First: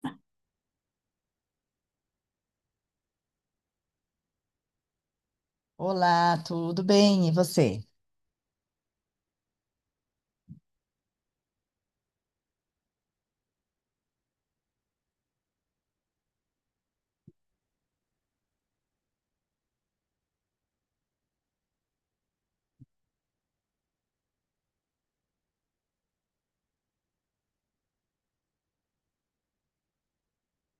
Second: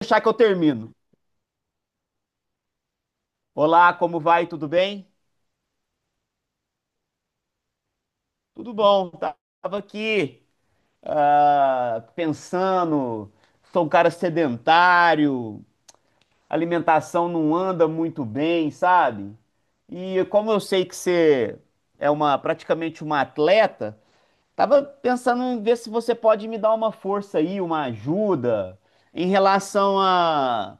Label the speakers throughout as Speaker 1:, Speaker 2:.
Speaker 1: Deixar que eu termino. Olá, como vai? Tudo bem?
Speaker 2: Olá, tudo bem? E você?
Speaker 1: Tudo bom. Tava aqui, pensando, sou um cara sedentário, alimentação não anda muito bem, sabe? E como eu sei que você é uma praticamente uma atleta, tava pensando em ver se você pode me dar uma força aí, uma ajuda em relação a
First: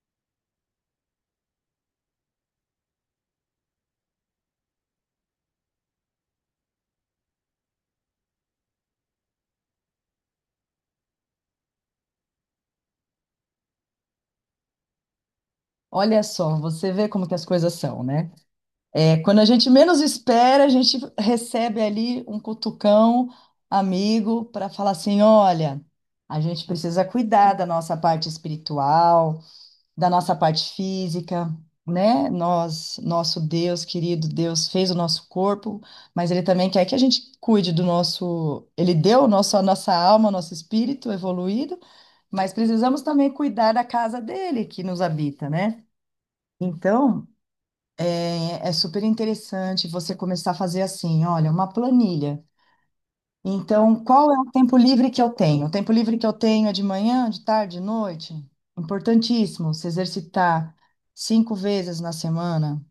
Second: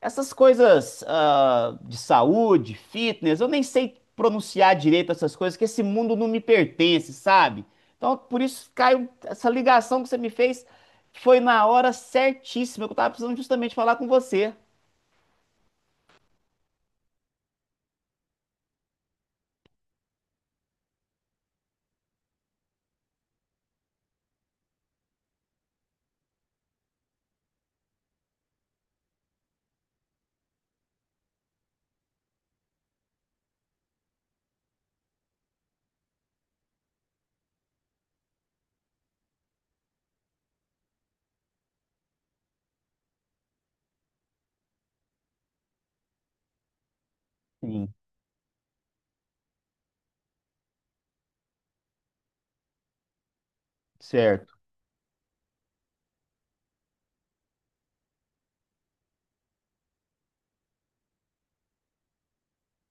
Speaker 1: essas coisas, de saúde, fitness. Eu nem sei pronunciar direito essas coisas, que esse mundo não me pertence, sabe? Então, por isso caiu essa ligação que você me fez, foi na hora certíssima que eu tava precisando justamente falar com você.
Speaker 2: Olha só, você vê como que as coisas são, né? É, quando a gente menos espera, a gente recebe ali um cutucão amigo para falar assim: olha, a gente precisa cuidar da nossa parte espiritual, da nossa parte física, né? Nós, nosso Deus querido, Deus fez o nosso corpo, mas Ele também quer que a gente cuide do nosso. Ele deu o nosso, a nossa alma, nosso espírito evoluído. Mas precisamos também cuidar da casa dele que nos habita, né? Então,
Speaker 1: Sim,
Speaker 2: é super interessante você começar a fazer assim, olha, uma planilha. Então, qual é o
Speaker 1: certo.
Speaker 2: tempo livre que eu tenho? O tempo livre que eu tenho é de manhã, de tarde, de noite? Importantíssimo se exercitar cinco vezes na semana.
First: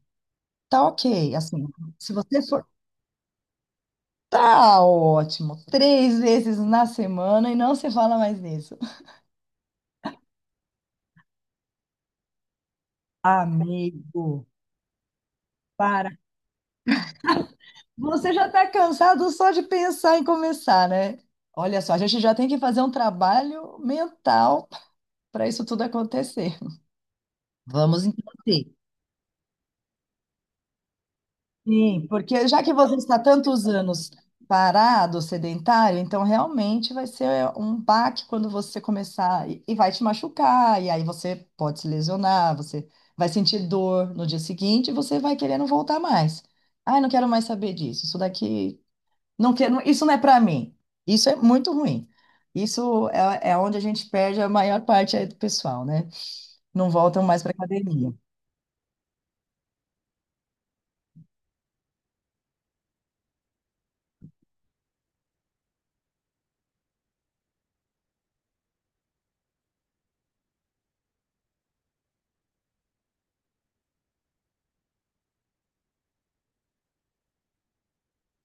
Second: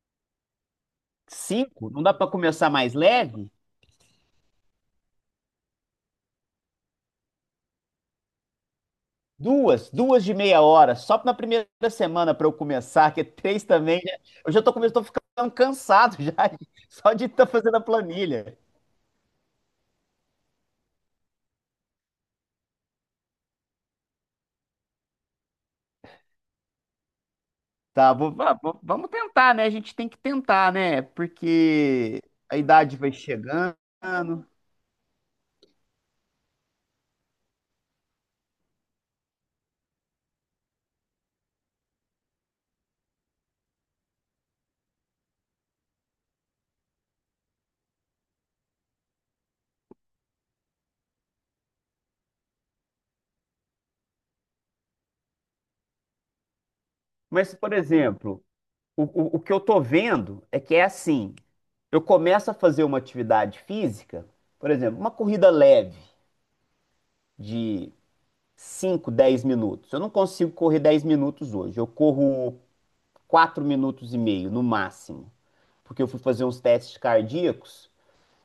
Speaker 2: Tá ok, assim,
Speaker 1: Cinco, não
Speaker 2: se
Speaker 1: dá pra
Speaker 2: você for,
Speaker 1: começar mais leve?
Speaker 2: tá ótimo, três vezes na semana e não se fala mais nisso.
Speaker 1: Duas, duas de meia hora, só na primeira semana pra eu começar, que é três também.
Speaker 2: Amigo,
Speaker 1: Eu já tô começando, tô ficando cansado
Speaker 2: para.
Speaker 1: já, só de estar fazendo a
Speaker 2: Você já
Speaker 1: planilha.
Speaker 2: está cansado só de pensar em começar, né? Olha só, a gente já tem que fazer um trabalho mental para isso tudo acontecer. Vamos
Speaker 1: Tá,
Speaker 2: então ter.
Speaker 1: vamos tentar, né? A gente tem que tentar, né?
Speaker 2: Sim,
Speaker 1: Porque
Speaker 2: porque
Speaker 1: a
Speaker 2: já que você
Speaker 1: idade vai
Speaker 2: está tantos
Speaker 1: chegando.
Speaker 2: anos parado, sedentário, então realmente vai ser um baque quando você começar e vai te machucar, e aí você pode se lesionar, você vai sentir dor no dia seguinte e você vai querendo voltar mais. Ai, não quero mais saber disso. Isso daqui. Não quero, isso não é para mim. Isso é muito ruim. Isso é onde a gente perde a maior parte aí do pessoal, né? Não voltam mais para
Speaker 1: Mas, por
Speaker 2: academia.
Speaker 1: exemplo, o que eu tô vendo é que é assim: eu começo a fazer uma atividade física, por exemplo, uma corrida leve de cinco, 10 minutos. Eu não consigo correr 10 minutos hoje, eu corro 4 minutos e meio no máximo, porque eu fui fazer uns testes cardíacos.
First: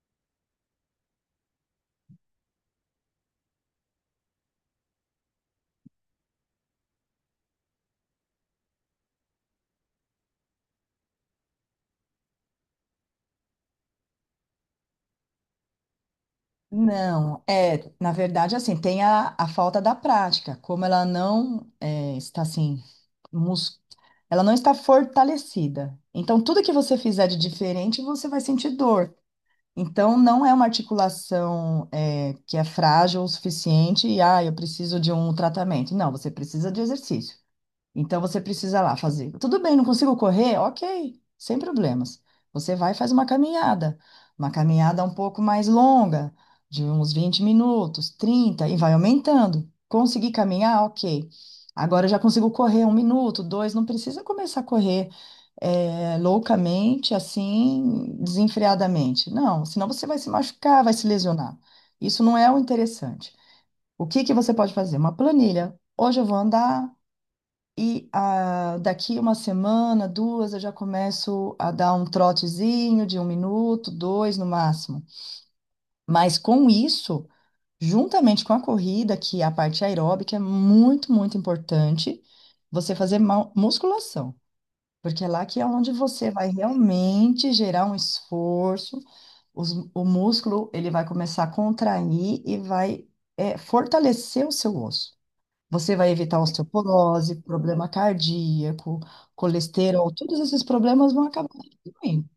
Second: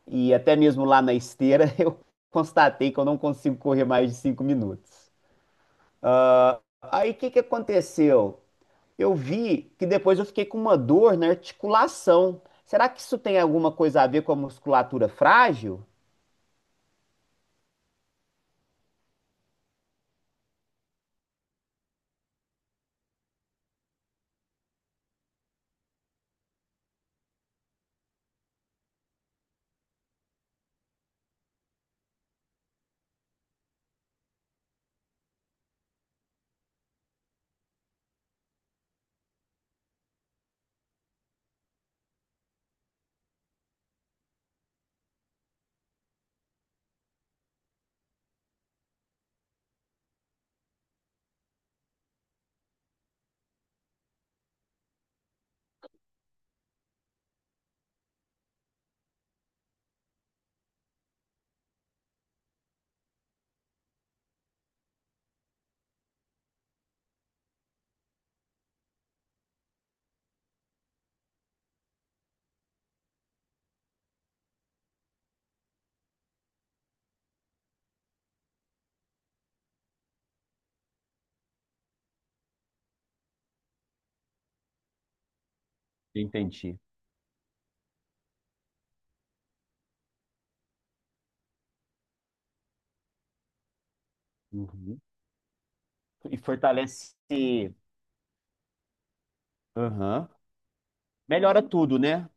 Speaker 1: E até mesmo lá na esteira, eu constatei que eu não consigo correr mais de 5 minutos. Aí o que que aconteceu? Eu vi que depois eu fiquei com uma dor na articulação. Será que isso tem alguma coisa a ver com a musculatura frágil?
Speaker 2: Não, é, na verdade, assim, tem a falta da prática, como ela não é, está assim, mus... ela não está fortalecida. Então, tudo que você fizer de diferente, você vai sentir dor. Então, não é uma articulação é, que é frágil o suficiente e, eu preciso de um tratamento. Não, você precisa de exercício. Então você precisa lá fazer. Tudo bem, não consigo correr? Ok, sem problemas. Você vai e faz uma caminhada um pouco mais longa, de uns 20 minutos, 30 e vai aumentando. Consegui caminhar? Ok. Agora eu já consigo correr um minuto, dois, não precisa começar a correr loucamente, assim, desenfreadamente. Não, senão você vai se machucar, vai se lesionar. Isso não é o interessante. O que que você pode fazer? Uma planilha. Hoje eu vou andar. E daqui uma semana, duas, eu já começo a dar um trotezinho de um minuto, dois no máximo. Mas com isso, juntamente com a corrida, que é a parte aeróbica é muito, muito importante, você fazer musculação. Porque é lá que é onde você vai
Speaker 1: Entendi.
Speaker 2: realmente gerar um esforço, o músculo ele vai começar a contrair e vai fortalecer o seu
Speaker 1: Uhum.
Speaker 2: osso. Você vai
Speaker 1: E
Speaker 2: evitar osteoporose,
Speaker 1: fortalece.
Speaker 2: problema cardíaco, colesterol,
Speaker 1: Aham.
Speaker 2: todos esses problemas vão acabar
Speaker 1: Melhora tudo, né?
Speaker 2: diminuindo.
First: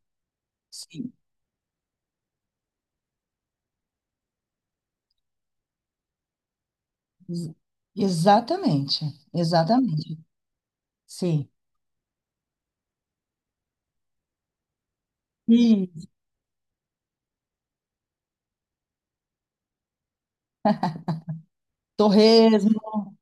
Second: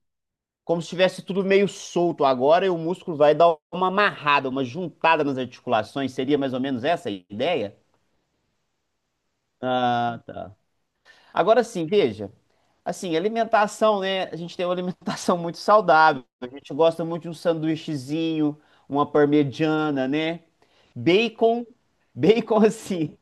Speaker 1: Como se
Speaker 2: Sim,
Speaker 1: tivesse tudo meio solto agora e o músculo vai dar uma amarrada, uma juntada nas articulações. Seria mais ou menos essa a
Speaker 2: ex-
Speaker 1: ideia?
Speaker 2: exatamente, exatamente.
Speaker 1: Ah, tá.
Speaker 2: Sim.
Speaker 1: Agora sim, veja. Assim, alimentação, né? A gente tem uma alimentação muito
Speaker 2: E
Speaker 1: saudável. A gente gosta muito de um sanduíchezinho, uma parmegiana, né? Bacon, bacon
Speaker 2: torresmo,
Speaker 1: assim.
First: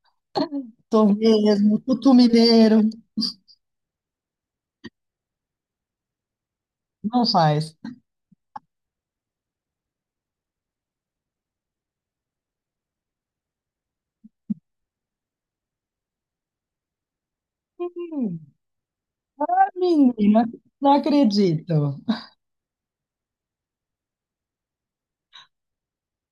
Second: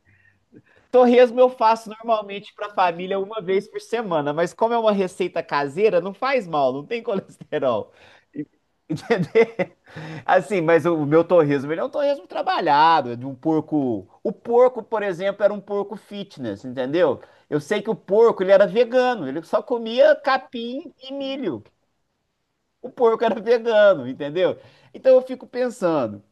Speaker 1: Torresmo eu
Speaker 2: torresmo,
Speaker 1: faço
Speaker 2: tutu
Speaker 1: normalmente para a
Speaker 2: mineiro,
Speaker 1: família uma vez por semana, mas como é uma receita caseira, não faz mal, não tem
Speaker 2: não faz.
Speaker 1: colesterol. Entendeu? Assim, mas o meu torresmo, ele é um torresmo trabalhado, é de um porco. O porco, por exemplo, era um porco fitness, entendeu? Eu sei que o
Speaker 2: Hum,
Speaker 1: porco, ele era vegano, ele só comia
Speaker 2: Menina, não
Speaker 1: capim e milho.
Speaker 2: acredito.
Speaker 1: O porco era vegano, entendeu? Então eu fico pensando,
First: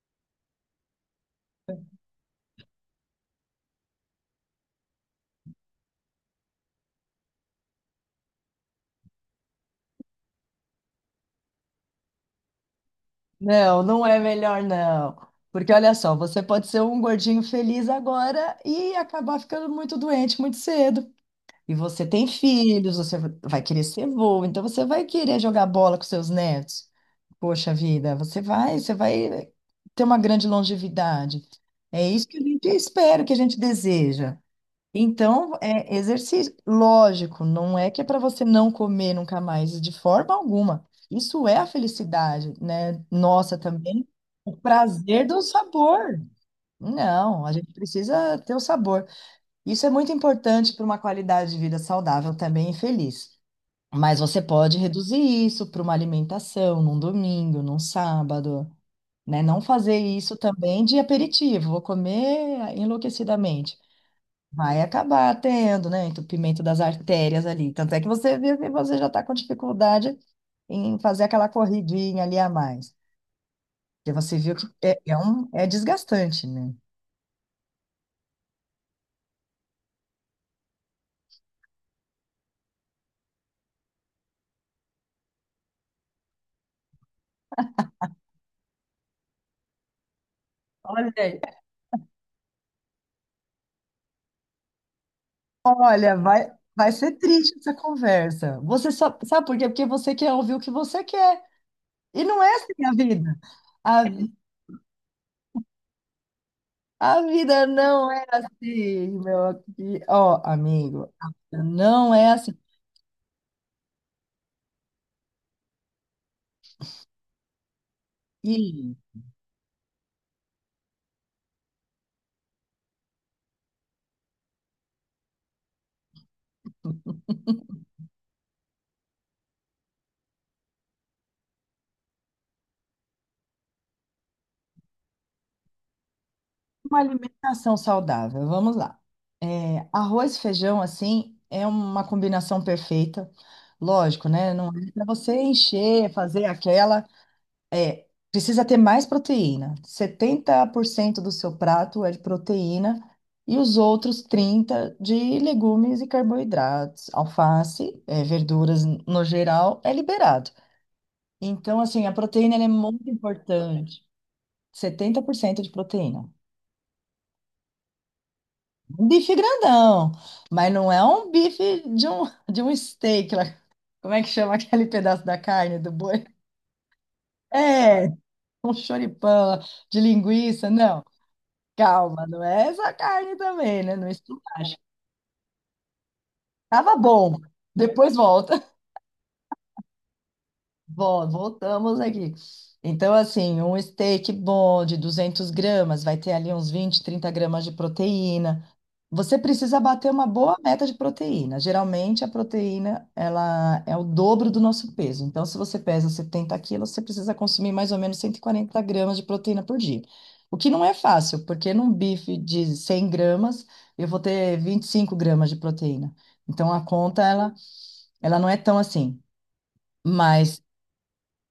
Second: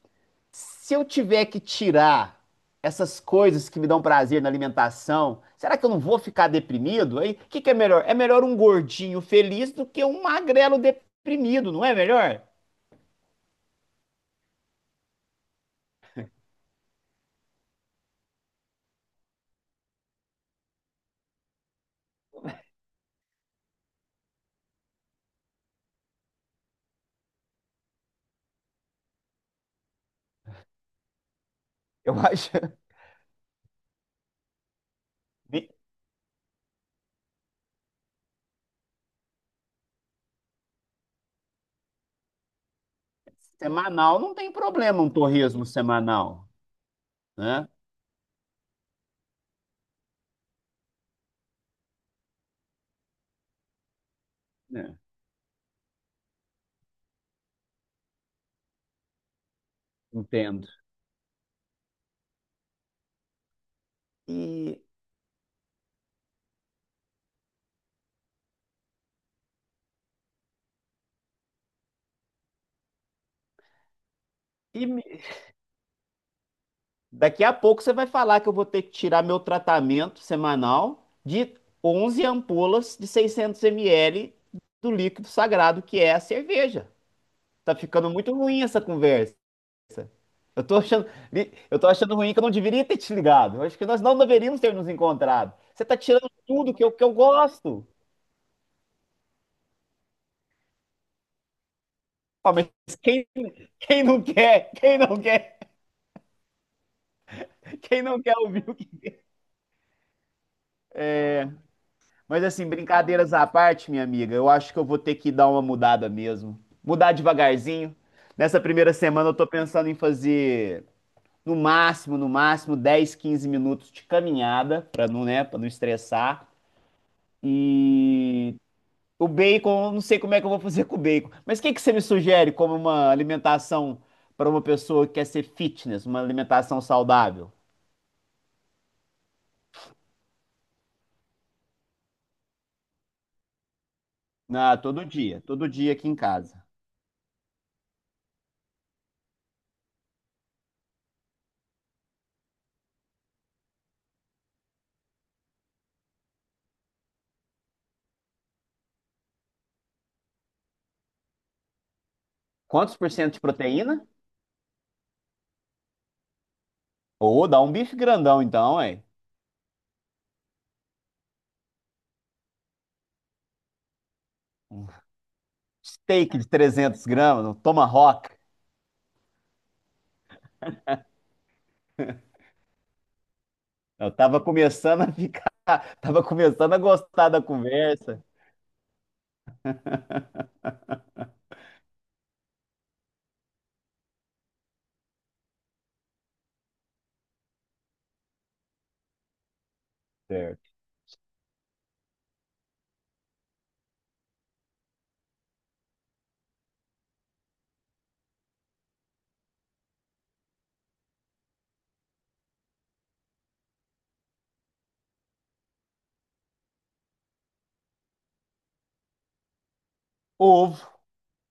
Speaker 1: se eu tiver que tirar essas coisas que me dão prazer na alimentação, será que eu não vou ficar deprimido? Aí, o que que é melhor? É melhor um gordinho feliz do que um magrelo deprimido, não é melhor?
Speaker 2: Não, não é melhor não. Porque olha só, você pode ser um gordinho feliz agora e acabar ficando muito doente muito cedo. E você tem filhos, você vai querer ser vô, então você vai querer jogar bola com seus netos. Poxa vida, você vai ter uma grande longevidade. É
Speaker 1: Eu
Speaker 2: isso que a
Speaker 1: acho.
Speaker 2: gente espera, que a gente deseja. Então, é exercício, lógico, não é que é para você não comer nunca mais, de forma alguma. Isso é a felicidade, né? Nossa, também
Speaker 1: Semanal, não tem
Speaker 2: o
Speaker 1: problema um
Speaker 2: prazer do
Speaker 1: torresmo
Speaker 2: sabor.
Speaker 1: semanal,
Speaker 2: Não, a
Speaker 1: né?
Speaker 2: gente precisa ter o sabor. Isso é muito importante para uma qualidade de vida saudável também e feliz. Mas você pode
Speaker 1: É,
Speaker 2: reduzir isso para uma alimentação num domingo, num sábado, né? Não fazer isso
Speaker 1: entendo.
Speaker 2: também de aperitivo, vou comer enlouquecidamente. Vai
Speaker 1: E,
Speaker 2: acabar tendo, né, entupimento das artérias ali. Tanto é que você vê que você já está com dificuldade em fazer aquela corridinha ali a mais. Porque você viu que
Speaker 1: e
Speaker 2: é
Speaker 1: me-
Speaker 2: um, é desgastante, né?
Speaker 1: Daqui a pouco você vai falar que eu vou ter que tirar meu tratamento semanal de 11 ampolas de 600 ml do líquido sagrado que é a cerveja. Tá ficando muito ruim essa conversa. Eu tô achando,
Speaker 2: Olha,
Speaker 1: eu tô achando ruim que eu não deveria ter te ligado. Eu acho que nós não deveríamos ter nos encontrado. Você tá
Speaker 2: Olha,
Speaker 1: tirando
Speaker 2: vai,
Speaker 1: tudo que eu,
Speaker 2: vai
Speaker 1: que
Speaker 2: ser
Speaker 1: eu
Speaker 2: triste essa
Speaker 1: gosto.
Speaker 2: conversa. Você só, sabe por quê? Porque você quer ouvir o que você quer. E não
Speaker 1: Ah,
Speaker 2: é
Speaker 1: mas
Speaker 2: assim a
Speaker 1: quem,
Speaker 2: vida.
Speaker 1: quem
Speaker 2: A,
Speaker 1: não quer? Quem não quer?
Speaker 2: a vida
Speaker 1: Quem
Speaker 2: não
Speaker 1: não
Speaker 2: é
Speaker 1: quer ouvir o que?
Speaker 2: assim, meu. E, ó, amigo, a vida não é
Speaker 1: Mas
Speaker 2: assim.
Speaker 1: assim, brincadeiras à parte, minha amiga, eu acho que eu vou ter que dar uma mudada mesmo. Mudar devagarzinho. Nessa primeira
Speaker 2: E
Speaker 1: semana eu tô pensando em fazer no máximo, no máximo 10, 15 minutos de caminhada, pra não, né, para não estressar. E o bacon, eu não sei como é que eu vou fazer com o bacon. Mas o que que você me sugere como uma alimentação para uma pessoa que quer ser fitness, uma alimentação
Speaker 2: uma
Speaker 1: saudável?
Speaker 2: alimentação saudável, vamos lá. É, arroz e feijão, assim, é uma combinação perfeita. Lógico, né? Não
Speaker 1: Ah,
Speaker 2: é para você
Speaker 1: todo dia aqui
Speaker 2: encher,
Speaker 1: em
Speaker 2: fazer
Speaker 1: casa.
Speaker 2: aquela. É, precisa ter mais proteína. 70% do seu prato é de proteína e os outros 30% de legumes e carboidratos. Alface, é, verduras no geral, é liberado. Então, assim, a proteína ela é
Speaker 1: Quantos
Speaker 2: muito
Speaker 1: por cento de
Speaker 2: importante.
Speaker 1: proteína?
Speaker 2: 70% de proteína.
Speaker 1: Ou dá um bife grandão então, hein?
Speaker 2: Um bife grandão, mas não é um bife de um, steak lá. Como é que chama aquele pedaço da carne do boi?
Speaker 1: Steak de 300 gramas, um
Speaker 2: É,
Speaker 1: tomahawk.
Speaker 2: um choripão de linguiça, não. Calma, não é essa carne também, né? Não
Speaker 1: Eu tava
Speaker 2: estupacha.
Speaker 1: começando a ficar, tava começando a
Speaker 2: Tava
Speaker 1: gostar
Speaker 2: bom.
Speaker 1: da
Speaker 2: Depois
Speaker 1: conversa.
Speaker 2: volta. Bom, voltamos aqui. Então, assim, um steak bom de 200 gramas vai ter ali uns 20, 30 gramas de proteína. Você precisa bater uma boa
Speaker 1: Certo.
Speaker 2: meta de proteína. Geralmente, a proteína, ela é o dobro do nosso peso. Então, se você pesa 70 quilos, você precisa consumir mais ou menos 140 gramas de proteína por dia. O que não é fácil, porque num bife de 100 gramas, eu vou ter 25 gramas de proteína. Então, a conta, ela não é tão assim. Mas
Speaker 1: Ovo.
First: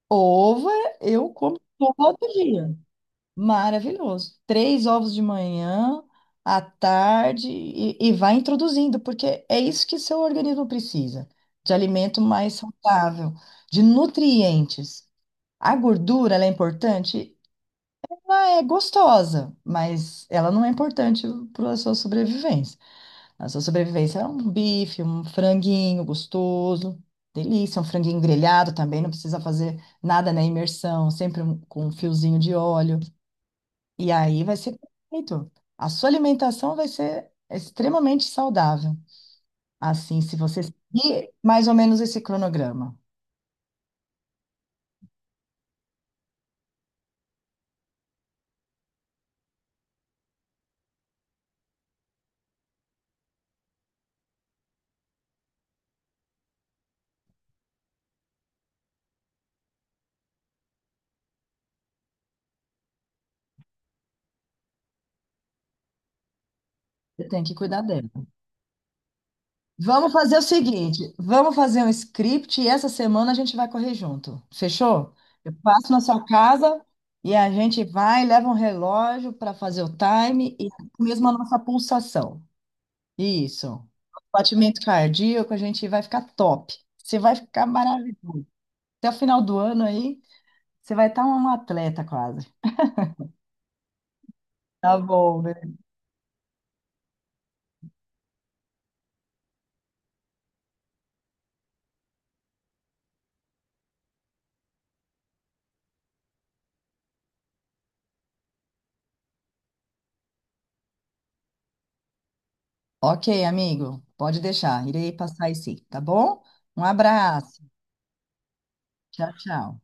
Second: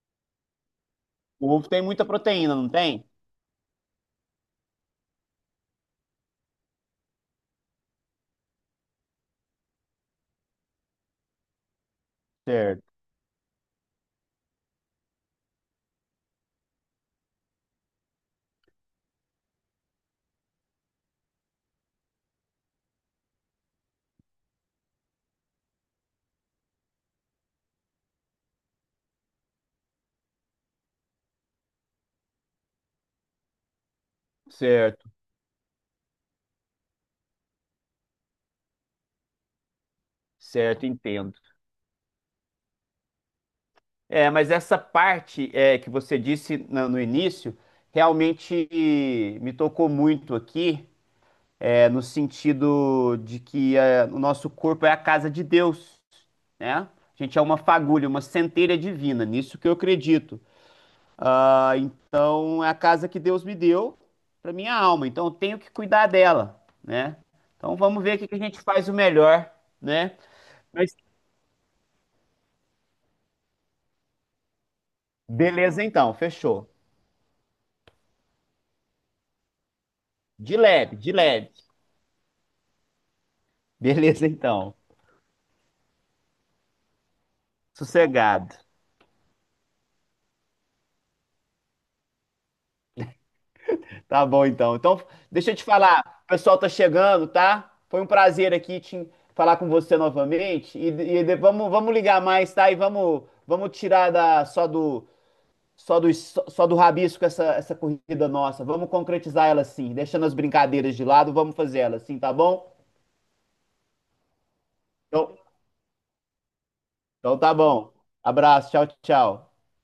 Speaker 2: ovo eu
Speaker 1: O
Speaker 2: como
Speaker 1: ovo tem muita
Speaker 2: todo
Speaker 1: proteína, não
Speaker 2: dia.
Speaker 1: tem?
Speaker 2: Maravilhoso. Três ovos de manhã, à tarde, e vai introduzindo, porque é isso que seu organismo precisa, de alimento mais
Speaker 1: Certo,
Speaker 2: saudável, de nutrientes. A gordura, ela é importante? Ela é gostosa, mas ela não é importante para a sua sobrevivência. A sua sobrevivência é um bife, um franguinho gostoso, delícia, um franguinho grelhado também, não precisa fazer nada na imersão, sempre com um fiozinho de óleo. E aí vai ser
Speaker 1: certo,
Speaker 2: perfeito. A sua alimentação vai ser extremamente saudável. Assim, se você
Speaker 1: certo,
Speaker 2: seguir
Speaker 1: entendo.
Speaker 2: mais ou menos esse cronograma,
Speaker 1: É, mas essa parte, que você disse no início, realmente me tocou muito aqui, é, no sentido de que é, o nosso corpo é a casa de Deus, né? A gente é uma fagulha, uma centelha divina, nisso que eu acredito. Ah, então é a casa que Deus me deu para minha alma, então eu tenho que cuidar dela, né?
Speaker 2: você tem que
Speaker 1: Então
Speaker 2: cuidar
Speaker 1: vamos
Speaker 2: dela.
Speaker 1: ver o que que a gente faz o melhor,
Speaker 2: Vamos
Speaker 1: né?
Speaker 2: fazer o
Speaker 1: Mas
Speaker 2: seguinte, vamos fazer um script e essa semana a gente vai correr junto. Fechou? Eu
Speaker 1: beleza
Speaker 2: passo na
Speaker 1: então,
Speaker 2: sua
Speaker 1: fechou.
Speaker 2: casa e a gente vai, leva um relógio para fazer o time
Speaker 1: De
Speaker 2: e
Speaker 1: leve, de
Speaker 2: mesmo a
Speaker 1: leve.
Speaker 2: nossa pulsação. Isso.
Speaker 1: Beleza então.
Speaker 2: Batimento cardíaco, a gente vai ficar top. Você vai ficar maravilhoso.
Speaker 1: Sossegado.
Speaker 2: Até o final do ano aí, você vai estar um atleta quase.
Speaker 1: Tá bom, então.
Speaker 2: Tá
Speaker 1: Então,
Speaker 2: bom,
Speaker 1: deixa
Speaker 2: né?
Speaker 1: eu te falar. O pessoal tá chegando, tá? Foi um prazer aqui te falar com você novamente. Vamos ligar mais, tá? E vamos tirar da, só do rabisco essa corrida nossa. Vamos concretizar ela, sim. Deixando as brincadeiras de lado, vamos fazer ela sim, tá bom?
Speaker 2: Ok, amigo, pode deixar. Irei
Speaker 1: Então,
Speaker 2: passar aí sim, tá bom? Um
Speaker 1: então tá
Speaker 2: abraço.
Speaker 1: bom. Abraço, tchau,
Speaker 2: Tchau,
Speaker 1: tchau.
Speaker 2: tchau.